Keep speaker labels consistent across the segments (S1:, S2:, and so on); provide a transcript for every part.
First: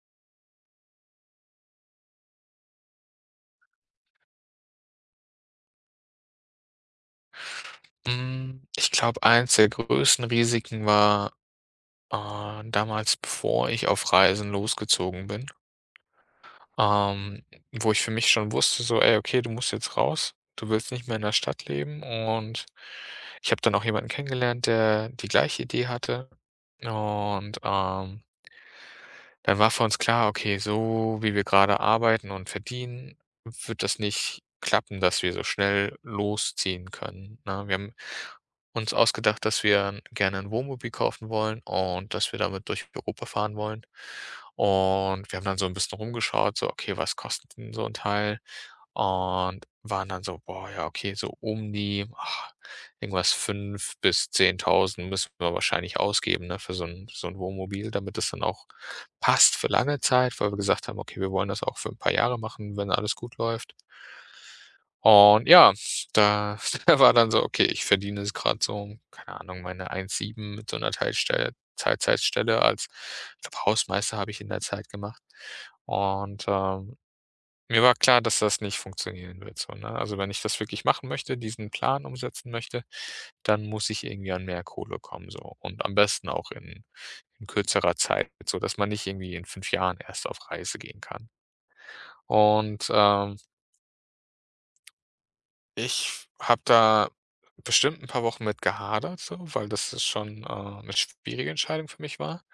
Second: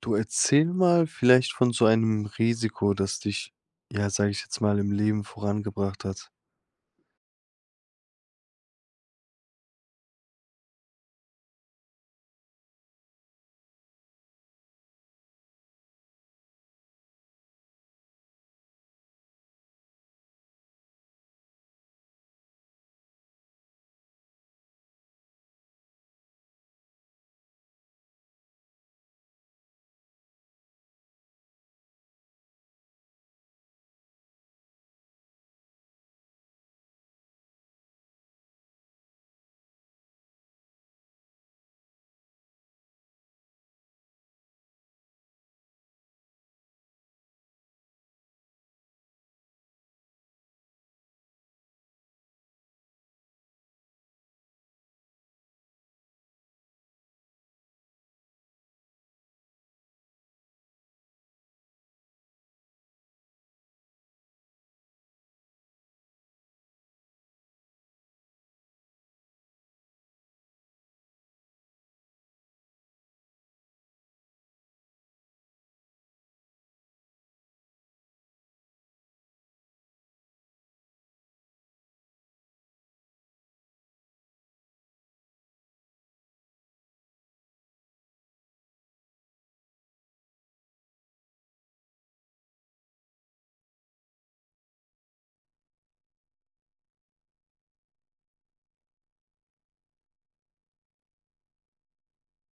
S1: Du erzähl mal vielleicht von so einem Risiko, das dich, ja, sage ich jetzt mal, im Leben vorangebracht hat.
S2: Ich glaube, eins der größten Risiken war, damals, bevor ich auf Reisen losgezogen bin, ähm, wo ich für mich schon wusste so: „Ey, okay, du musst jetzt raus. Du willst nicht mehr in der Stadt leben." Und ich habe dann auch jemanden kennengelernt, der die gleiche Idee hatte und, dann war für uns klar: Okay, so wie wir gerade arbeiten und verdienen, wird das nicht klappen, dass wir so schnell losziehen können, ne? Wir haben uns ausgedacht, dass wir gerne ein Wohnmobil kaufen wollen und dass wir damit durch Europa fahren wollen. Und wir haben dann so ein bisschen rumgeschaut, so: „Okay, was kostet denn so ein Teil?" und waren dann so: „Boah, ja, okay, so um die, irgendwas 5 bis 10.000 müssen wir wahrscheinlich ausgeben, ne, für so ein Wohnmobil, damit das dann auch passt für lange Zeit", weil wir gesagt haben: „Okay, wir wollen das auch für ein paar Jahre machen, wenn alles gut läuft." Und ja, da da war dann so: „Okay, ich verdiene es gerade so, keine Ahnung, meine 1,7 mit so einer Teilstell Teilzeitstelle als", ich glaube, Hausmeister habe ich in der Zeit gemacht. Und, mir war klar, dass das nicht funktionieren wird so, ne? Also, wenn ich das wirklich machen möchte, diesen Plan umsetzen möchte, dann muss ich irgendwie an mehr Kohle kommen so und am besten auch in kürzerer Zeit, so dass man nicht irgendwie in 5 Jahren erst auf Reise gehen kann. Und, ich habe da bestimmt ein paar Wochen mit gehadert so, weil das ist schon 'ne schwierige Entscheidung für mich war.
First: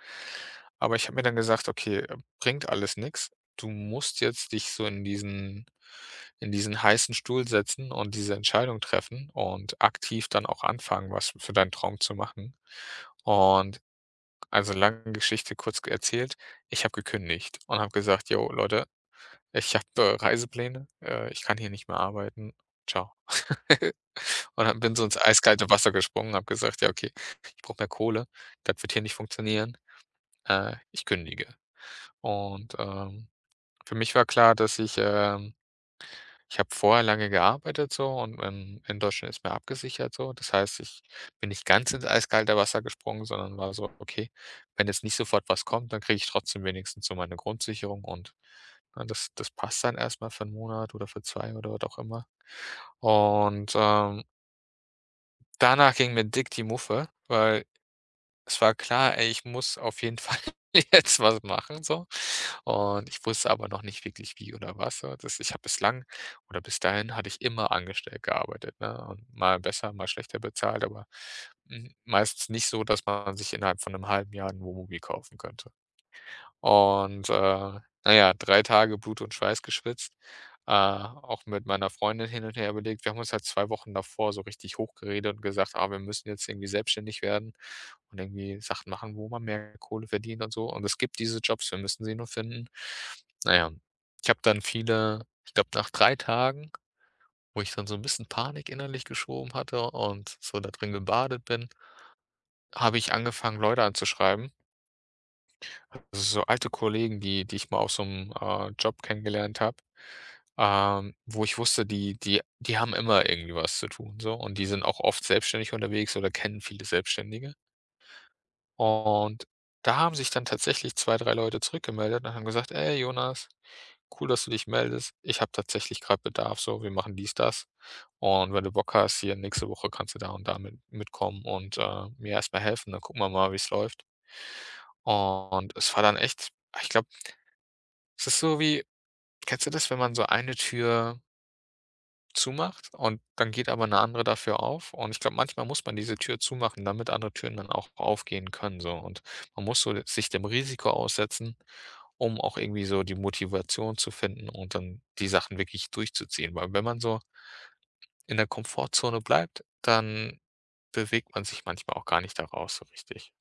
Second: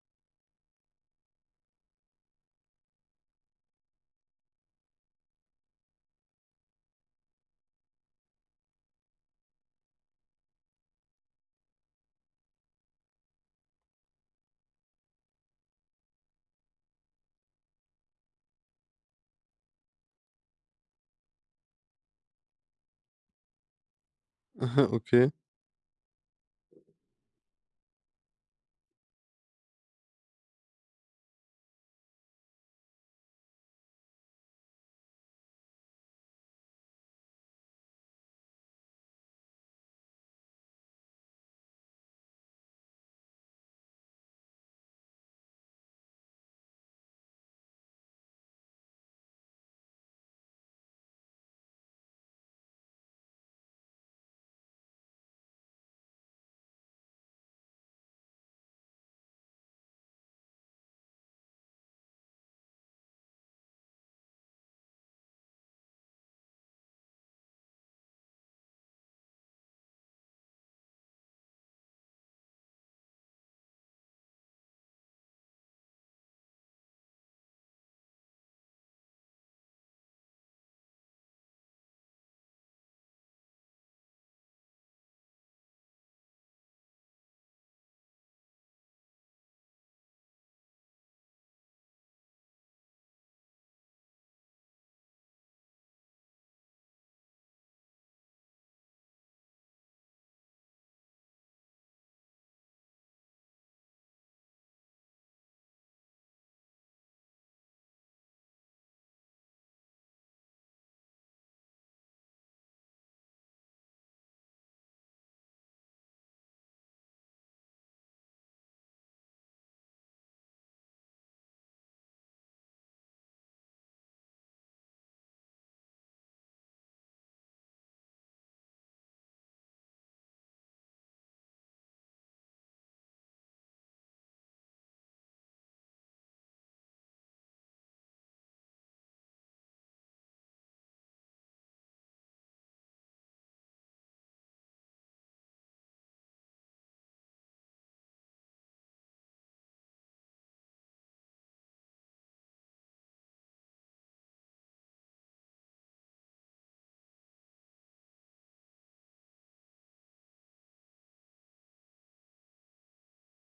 S2: Aber ich habe mir dann gesagt: „Okay, bringt alles nichts. Du musst jetzt dich so in diesen heißen Stuhl setzen und diese Entscheidung treffen und aktiv dann auch anfangen, was für deinen Traum zu machen." Und also, lange Geschichte kurz g erzählt, ich habe gekündigt und habe gesagt: „Yo, Leute, ich habe Reisepläne, ich kann hier nicht mehr arbeiten. Ciao." Und ha
S1: Aha,
S2: bin so ins
S1: okay.
S2: eiskalte Wasser gesprungen, habe gesagt: „Ja, okay, ich brauche mehr Kohle. Das wird hier nicht funktionieren. Ich kündige." Und, für mich war klar, dass ich, ich habe vorher lange gearbeitet so und, in Deutschland ist man abgesichert so. Das heißt, ich bin nicht ganz ins eiskalte Wasser gesprungen, sondern war so: „Okay, wenn jetzt nicht sofort was kommt, dann kriege ich trotzdem wenigstens so meine Grundsicherung und, ne, das passt dann erst mal für 'n Monat oder für 2 oder was auch immer." Und, danach ging mir dick die Muffe, weil es war klar, ey, ich muss auf jeden Fall jetzt was machen so. Und ich wusste aber noch nicht wirklich wie oder was so. Das ich habe bislang oder bis dahin hatte ich immer angestellt gearbeitet, ne? Und mal besser, mal schlechter bezahlt, aber, meistens nicht so, dass man sich innerhalb von einem halben Jahr ein Wohnmobil kaufen könnte. Und, na ja, Tage Blut und Schweiß geschwitzt, auch mit meiner Freundin hin und her überlegt. Wir haben uns halt 2 Wochen davor so richtig hochgeredet und gesagt: „Ah, wir müssen jetzt irgendwie selbstständig werden und irgendwie Sachen machen, wo man mehr Kohle verdient und so. Und es gibt diese Jobs, wir müssen sie nur finden." Naja, ich habe dann viele ich glaube, nach 3 Tagen, wo ich dann so ein bisschen Panik innerlich geschoben hatte und so da drin gebadet bin, habe ich angefangen, Leute anzuschreiben. Also, so alte Kollegen, die die ich mal aus so 'nem, Job kennengelernt habe, wo ich wusste, die haben immer irgendwie was zu tun so und die sind auch oft selbstständig unterwegs oder kennen viele Selbstständige. Und da haben sich dann tatsächlich 2 3 Leute zurückgemeldet und haben gesagt: „Ey, Jonas, cool, dass du dich meldest. Ich habe tatsächlich gerade Bedarf so, wir machen dies, das. Und wenn du Bock hast, hier nächste Woche kannst du da und da mitkommen und, mir erstmal helfen, dann gucken wir mal, wie es läuft." Und es war dann echt, ich glaube, es ist so wie: Kennst du das, wenn man so eine Tür zumacht und dann geht aber eine andere dafür auf? Und ich glaube, manchmal muss man diese Tür zumachen, damit andere Türen dann auch aufgehen können so. Und man muss so sich dem Risiko aussetzen, um auch irgendwie so die Motivation zu finden und dann die Sachen wirklich durchzuziehen. Weil wenn man so in der Komfortzone bleibt, dann bewegt man sich manchmal auch gar nicht da raus so richtig.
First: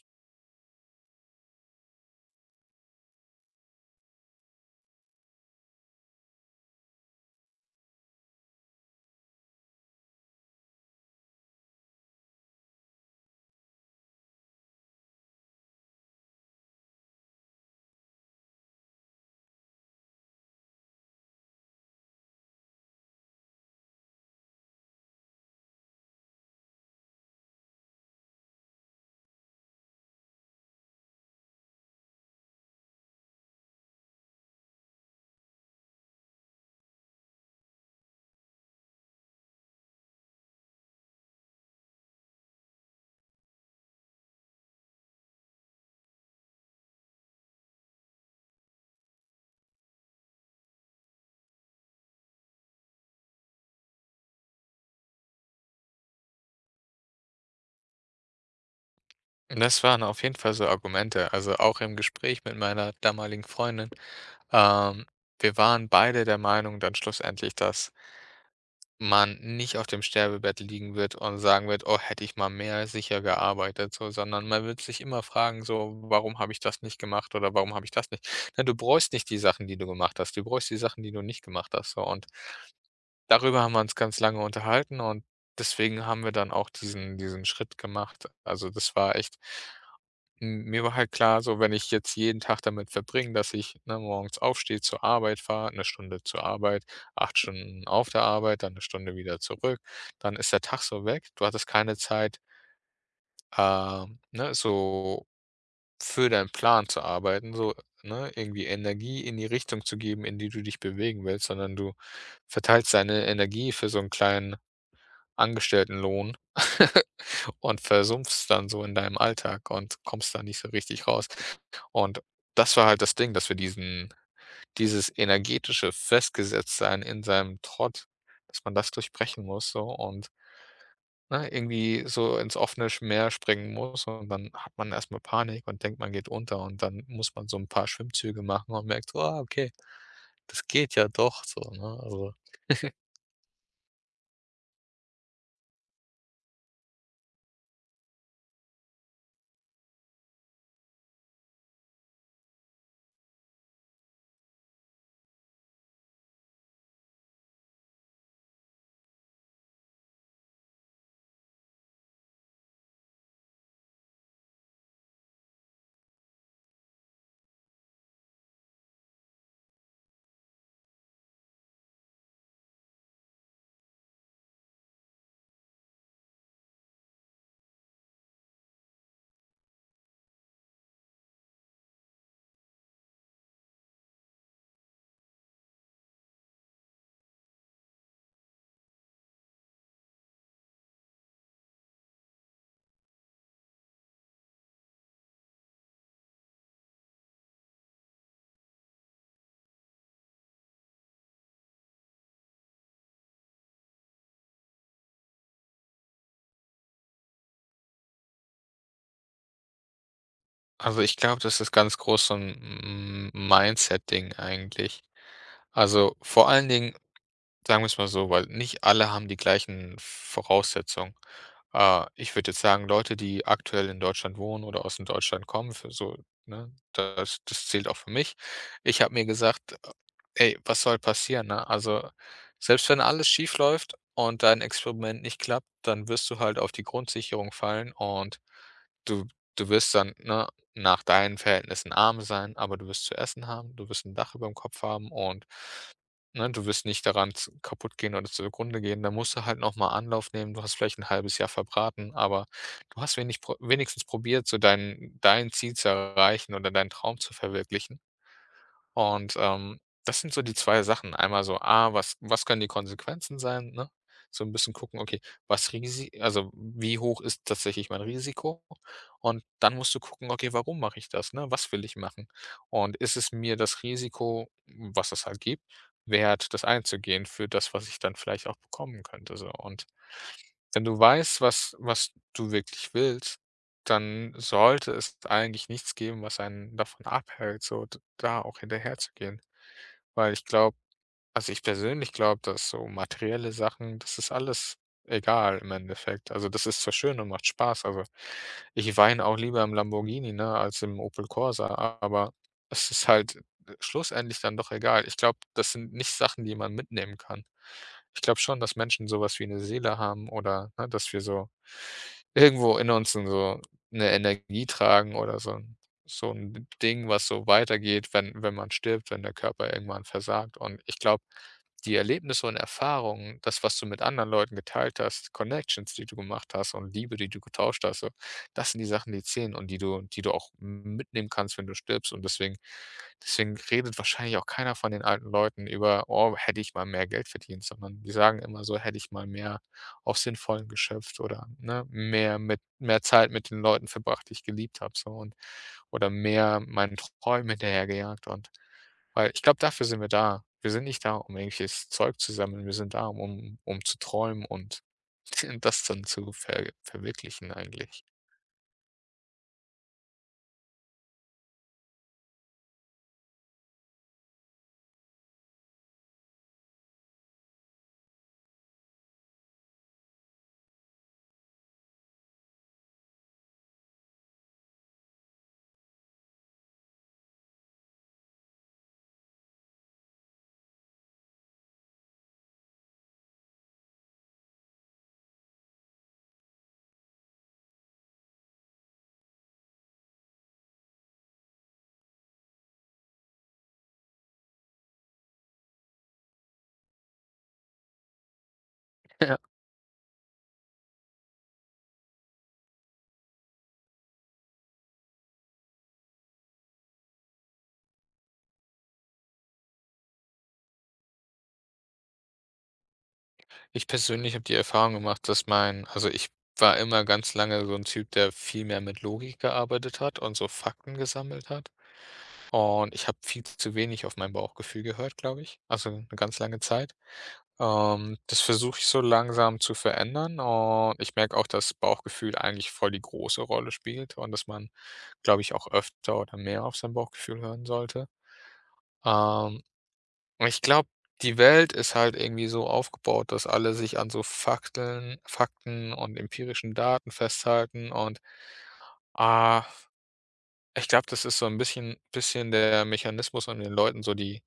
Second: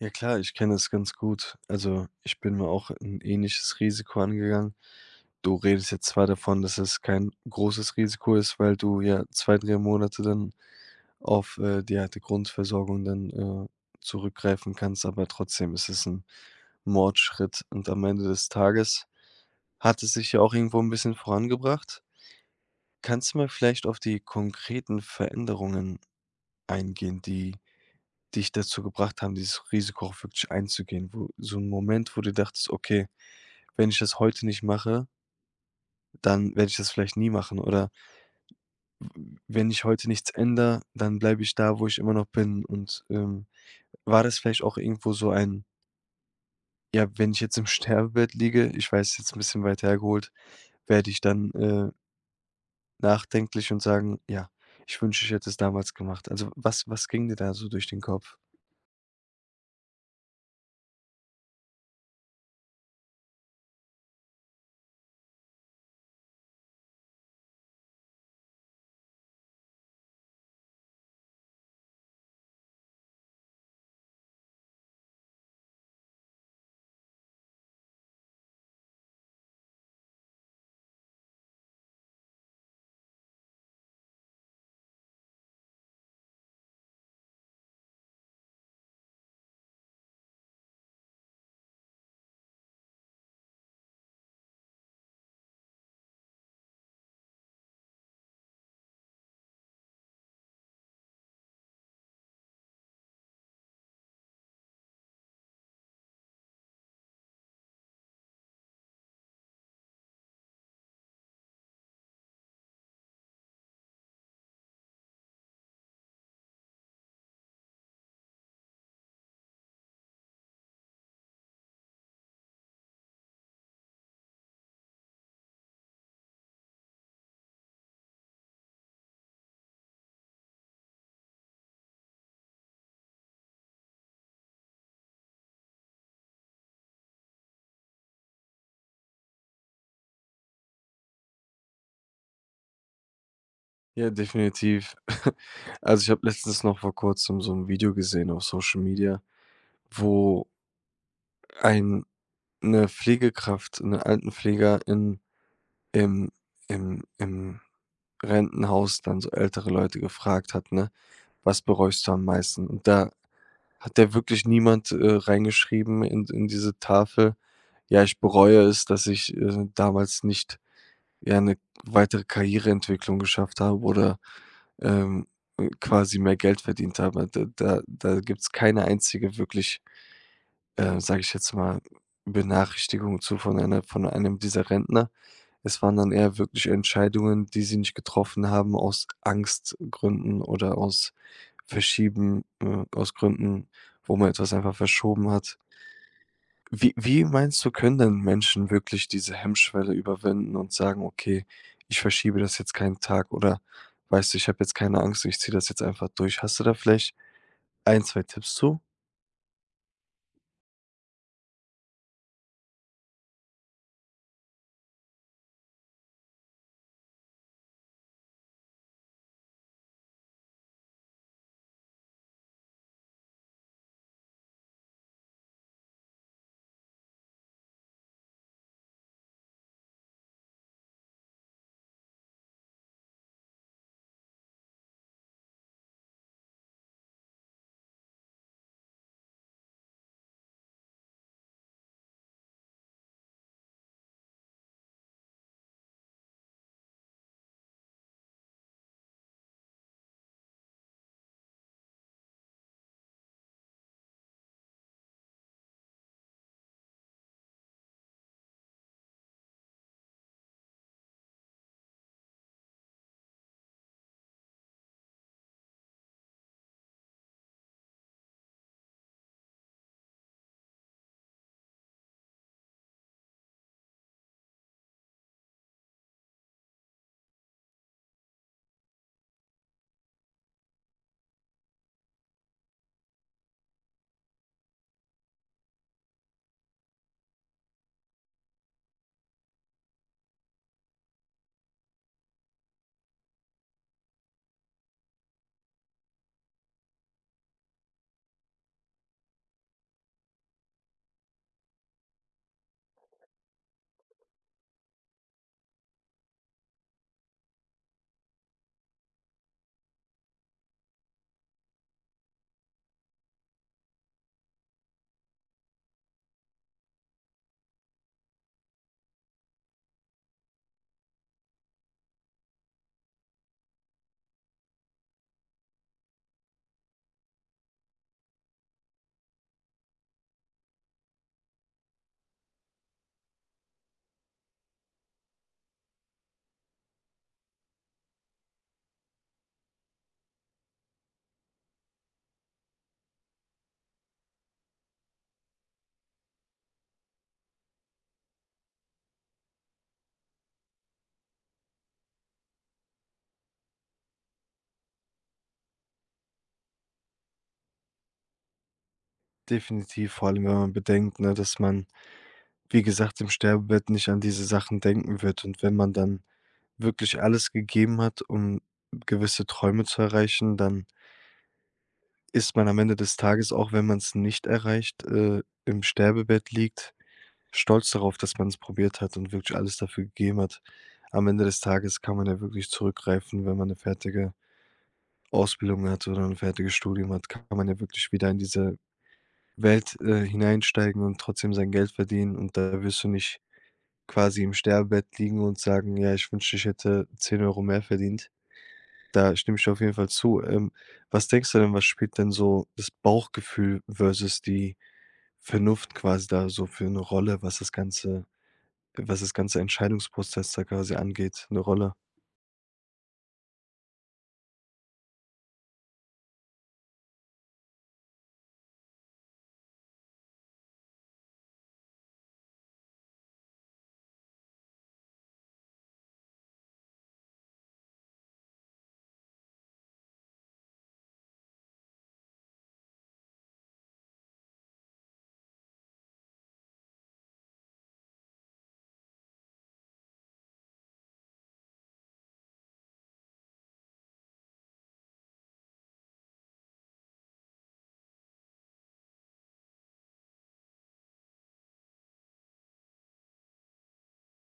S1: Ja klar, ich kenne es ganz gut. Also, ich bin mir auch ein ähnliches Risiko angegangen. Du redest jetzt zwar davon, dass es kein großes Risiko ist, weil du ja 2, 3 Monate dann auf, die Grundversorgung dann, zurückgreifen kannst, aber trotzdem ist es ein Mordschritt und am Ende des Tages hat es sich ja auch irgendwo ein bisschen vorangebracht? Kannst du mal vielleicht auf die konkreten Veränderungen eingehen, die dich dazu gebracht haben, dieses Risiko auch wirklich einzugehen? Wo so ein Moment, wo du dachtest: „Okay, wenn ich das heute nicht mache, dann werde ich das vielleicht nie machen.“ Oder: „W wenn ich heute nichts ändere, dann bleibe ich da, wo ich immer noch bin.“ Und, war das vielleicht auch irgendwo so ein: „Ja, wenn ich jetzt im Sterbebett liege“ ich weiß, jetzt ein bisschen weit hergeholt, „werde ich dann“ nachdenklich und sagen: „Ja, ich wünsche ich hätte es damals gemacht.“ Also, was ging dir da so durch den Kopf?
S2: Das waren auf jeden Fall so Argumente. Also auch im Gespräch mit meiner damaligen Freundin. Ähm, wir waren beide der Meinung dann schlussendlich, dass man nicht auf dem Sterbebett liegen wird und sagen wird, oh, hätte ich mal mehr sicher gearbeitet, so, sondern man wird sich immer fragen, so, warum habe ich das nicht gemacht oder warum habe ich das nicht? Na, du bräuchst nicht die Sachen, die du gemacht hast, du bräuchst die Sachen, die du nicht gemacht hast, so, und darüber haben wir uns ganz lange unterhalten, und deswegen haben wir dann auch diesen Schritt gemacht. Also, das war echt, m mir war halt klar, so wenn ich jetzt jeden Tag damit verbringe, dass ich, ne, morgens aufstehe, zur Arbeit fahre, eine Stunde zur Arbeit, 8 Stunden auf der Arbeit, dann eine Stunde wieder zurück, dann ist der Tag so weg. Du hattest keine Zeit, ne, so für deinen Plan zu arbeiten, so, ne, irgendwie Energie in die Richtung zu geben, in die du dich bewegen willst, sondern du verteilst deine Energie für so einen kleinen Angestelltenlohn und versumpfst dann so in deinem Alltag und kommst da nicht so richtig raus. Und das war halt das Ding, dass wir diesen dieses energetische Festgesetztsein in seinem Trott, dass man das durchbrechen muss so und, ne, irgendwie so ins offene Meer springen muss und dann hat man erst mal Panik und denkt, man geht unter und dann muss man so ein paar Schwimmzüge machen und merkt: „Ah, okay, das geht ja doch so", ne? Also,
S1: Ja, definitiv. Also, ich habe letztens noch vor Kurzem so ein Video gesehen auf Social Media, wo ein 'ne Pflegekraft eine Altenpfleger in im im Rentenhaus dann so ältere Leute gefragt hat, ne: „Was bereust du am meisten?“ Und da hat der wirklich niemand, reingeschrieben in diese Tafel: „Ja, ich bereue es, dass ich, damals nicht ja eine weitere Karriereentwicklung geschafft haben oder, ähm, quasi mehr Geld verdient haben. Da gibt's keine einzige wirklich, sage ich jetzt mal, Benachrichtigung zu von einer von einem dieser Rentner. Es waren dann eher wirklich Entscheidungen, die sie nicht getroffen haben aus Angstgründen oder aus Verschieben aus Gründen, wo man etwas einfach verschoben hat. Wie meinst du, können denn Menschen wirklich diese Hemmschwelle überwinden und sagen: „Okay, ich verschiebe das jetzt keinen Tag“ oder „Weißt du, ich habe jetzt keine Angst, ich ziehe das jetzt einfach durch.“ Hast du da vielleicht ein, zwei Tipps zu?
S2: ich glaube, das ist ganz groß so ein M Mindset-Ding eigentlich. Also, vor allen Dingen, sagen wir es mal so, weil nicht alle haben die gleichen Voraussetzungen. Ich würde jetzt sagen, Leute, die aktuell in Deutschland wohnen oder ausm Deutschland kommen, für so, ne, das zählt auch für mich. Ich habe mir gesagt: „Ey, was soll passieren", ne? Also, selbst wenn alles schief läuft und dein Experiment nicht klappt, dann wirst du halt auf die Grundsicherung fallen, und du du wirst dann, ne, nach deinen Verhältnissen arm sein, aber du wirst zu essen haben, du wirst ein Dach über dem Kopf haben, und ne, du wirst nicht daran zu, kaputt gehen oder zugrunde gehen. Da musst du halt nochmal Anlauf nehmen. Du hast vielleicht ein halbes Jahr verbraten, aber du hast wenigstens probiert, so dein Ziel zu erreichen oder deinen Traum zu verwirklichen. Und, das sind so die 2 Sachen. Einmal so, was können die Konsequenzen sein, ne? So ein bisschen gucken, okay, was Risi also, wie hoch ist tatsächlich mein Risiko? Und dann musst du gucken, okay, warum mache ich das, ne? Was will ich machen? Und ist es mir das Risiko, was es halt gibt, wert, das einzugehen für das, was ich dann vielleicht auch bekommen könnte so? Und wenn du weißt, was du wirklich willst, dann sollte es eigentlich nichts geben, was einen davon abhält, so d da auch hinterherzugehen. Weil ich glaube, also, ich persönlich glaube, dass so materielle Sachen das ist alles egal im Endeffekt. Also, das ist zwar schön und macht Spaß, also, ich weine auch lieber im Lamborghini, ne, als im Opel Corsa, aber es ist halt schlussendlich dann doch egal. Ich glaube, das sind nicht Sachen, die man mitnehmen kann. Ich glaube schon, dass Menschen sowas wie eine Seele haben oder, ne, dass wir so irgendwo in uns so eine Energie tragen oder so, so ein Ding, was so weitergeht, wenn man stirbt, wenn der Körper irgendwann versagt. Und ich glaube, die Erlebnisse und Erfahrungen, das, was du mit anderen Leuten geteilt hast, Connections, die du gemacht hast und Liebe, die du getauscht hast, so, das sind die Sachen, die zählen und die du auch mitnehmen kannst, wenn du stirbst. Und deswegen redet wahrscheinlich auch keiner von den alten Leuten über: „Oh, hätte ich mal mehr Geld verdient", sondern die sagen immer so: „Hätte ich mal mehr auf sinnvollen Vollen geschöpft" oder, ne, mehr Zeit mit den Leuten verbracht, die ich geliebt habe", so und oder mehr meinen Träumen hinterhergejagt, und weil ich glaube, dafür sind wir da. Wir sind nicht da, um irgendwelches Zeug zu sammeln. Wir sind da, um zu träumen und das dann zu verwirklichen eigentlich.
S1: Definitiv, vor allem, wenn man bedenkt, ne, dass man, wie gesagt, im Sterbebett nicht an diese Sachen denken wird. Und wenn man dann wirklich alles gegeben hat, um gewisse Träume zu erreichen, dann ist man am Ende des Tages, auch wenn man es nicht erreicht, im Sterbebett liegt stolz darauf, dass man es probiert hat und wirklich alles dafür gegeben hat. Am Ende des Tages kann man ja wirklich zurückgreifen, wenn man eine fertige Ausbildung hat oder ein fertiges Studium hat, kann man ja wirklich wieder in diese Welt, hineinsteigen und trotzdem sein Geld verdienen und da wirst du nicht quasi im Sterbebett liegen und sagen: „Ja, ich wünschte, ich hätte 10 Euro mehr verdient.“ Da
S2: Ja.
S1: stimme ich dir auf jeden Fall zu. Was denkst du denn, was spielt denn so das Bauchgefühl versus die Vernunft quasi da so für eine Rolle, was das ganze Entscheidungsprozess da quasi angeht, eine Rolle.
S2: Ich persönlich habe die Erfahrung gemacht, dass mein also, ich war immer ganz lange so ein Typ, der viel mehr mit Logik gearbeitet hat und so Fakten gesammelt hat. Und ich habe viel zu wenig auf mein Bauchgefühl gehört, glaube ich, also eine ganz lange Zeit. Das versuche ich so langsam zu verändern, und ich merke auch, dass Bauchgefühl eigentlich voll die große Rolle spielt und dass man, glaube ich, auch öfter oder mehr auf sein Bauchgefühl hören sollte. Ähm, und ich glaube, die Welt ist halt irgendwie so aufgebaut, dass alle sich an so Fakten, Fakten und empirischen Daten festhalten und ah, ich glaube, das ist so ein bisschen der Mechanismus, um den Leuten so die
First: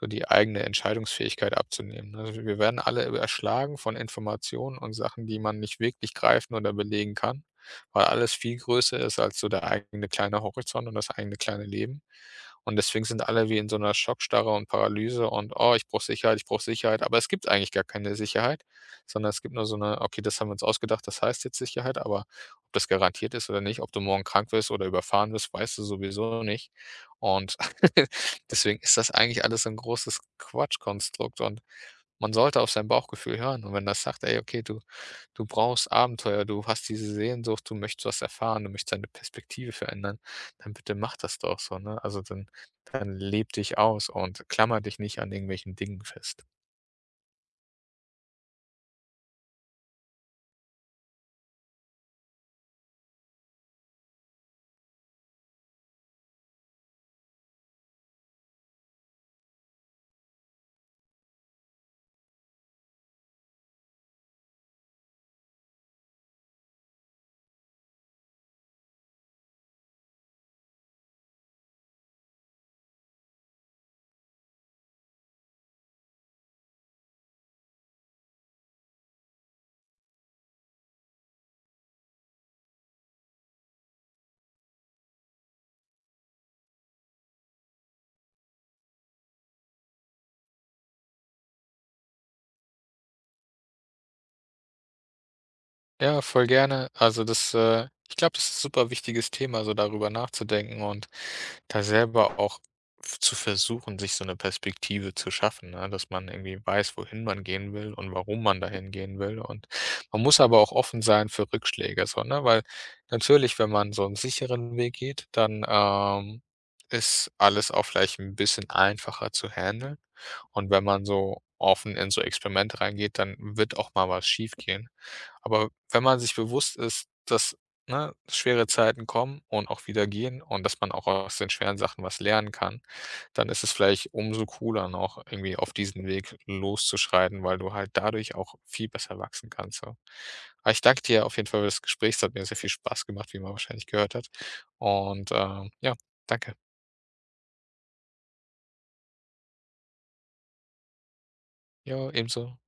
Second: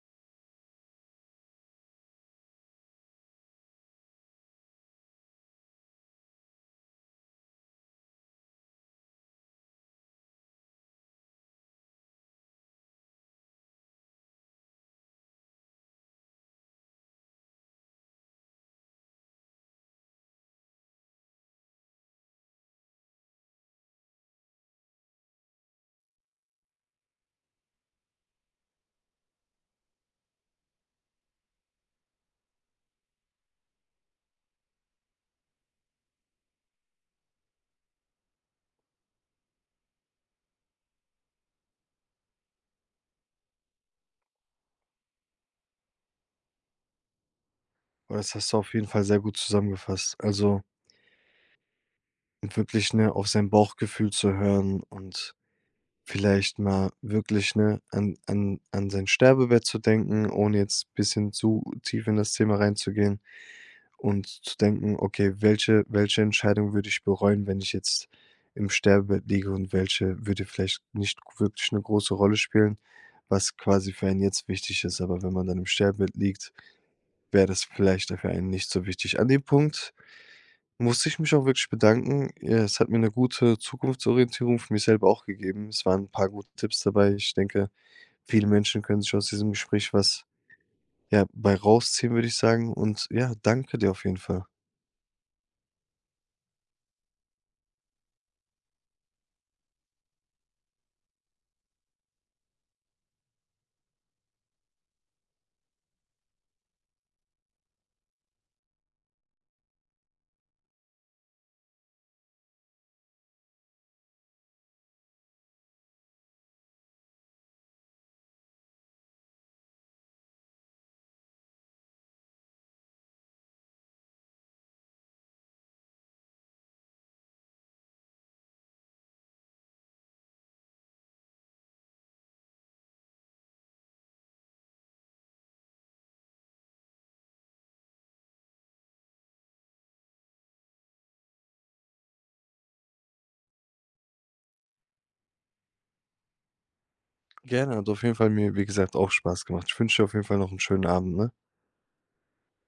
S2: so die eigene Entscheidungsfähigkeit abzunehmen, ne? Also, wir werden alle erschlagen von Informationen und Sachen, die man nicht wirklich greifen oder belegen kann, weil alles viel größer ist als so der eigene kleine Horizont und das eigene kleine Leben. Und deswegen sind alle wie in so einer Schockstarre und Paralyse und: „Oh, ich brauche Sicherheit, ich brauche Sicherheit." Aber es gibt eigentlich gar keine Sicherheit, sondern es gibt nur so eine: „Okay, das haben wir uns ausgedacht, das heißt jetzt Sicherheit, aber das garantiert ist oder nicht, ob du morgen krank wirst oder überfahren wirst, weißt du sowieso nicht." Und deswegen ist das eigentlich alles ein großes Quatschkonstrukt und man sollte auf sein Bauchgefühl hören. Und wenn das sagt: „Ey, okay, du brauchst Abenteuer, du hast diese Sehnsucht, du möchtest was erfahren, du möchtest deine Perspektive verändern", dann bitte mach das doch so, ne? Also, dann lebe dich aus und klammer dich nicht an irgendwelchen Dingen fest.
S1: Aber das hast du auf jeden Fall sehr gut zusammengefasst. Also, wirklich, ne, auf sein Bauchgefühl zu hören und vielleicht mal wirklich, ne, an sein Sterbebett zu denken, ohne jetzt ein bisschen zu tief in das Thema reinzugehen und zu denken: „Okay, welche Entscheidung würde ich bereuen, wenn ich jetzt im Sterbebett liege und welche würde vielleicht nicht wirklich eine große Rolle spielen, was quasi für einen jetzt wichtig ist.“ Aber wenn man dann im Sterbebett liegt wäre das vielleicht der Verein nicht so wichtig. An dem Punkt musste ich mich auch wirklich bedanken. Ja, es hat mir eine gute Zukunftsorientierung für mich selber auch gegeben. Es waren ein paar gute Tipps dabei. Ich denke, viele Menschen können sich aus diesem Gespräch was, ja, bei rausziehen, würde ich sagen. Und ja, danke dir auf jeden Fall.
S2: Ja, voll gerne. Also, das, ich glaube, das ist 'n super wichtiges Thema, so darüber nachzudenken und da selber auch f zu versuchen, sich so eine Perspektive zu schaffen, ne, dass man irgendwie weiß, wohin man gehen will und warum man dahin gehen will. Und man muss aber auch offen sein für Rückschläge so, ne? Weil natürlich, wenn man so einen sicheren Weg geht, dann ist alles auch vielleicht ein bisschen einfacher zu handeln. Und wenn man so offen in so Experimente reingeht, dann wird auch mal was schief gehen. Aber wenn man sich bewusst ist, dass, ne, schwere Zeiten kommen und auch wieder gehen und dass man auch aus den schweren Sachen was lernen kann, dann ist es vielleicht umso cooler noch irgendwie auf diesen Weg loszuschreiten, weil du halt dadurch auch viel besser wachsen kannst so. Aber ich danke dir auf jeden Fall für das Gespräch. Es hat mir sehr viel Spaß gemacht, wie man wahrscheinlich gehört hat. Und, ja, danke.
S1: Gerne, hat auf jeden Fall mir, wie gesagt, auch Spaß gemacht. Ich wünsche dir auf jeden Fall noch einen schönen Abend, ne?
S2: Ja, ebenso.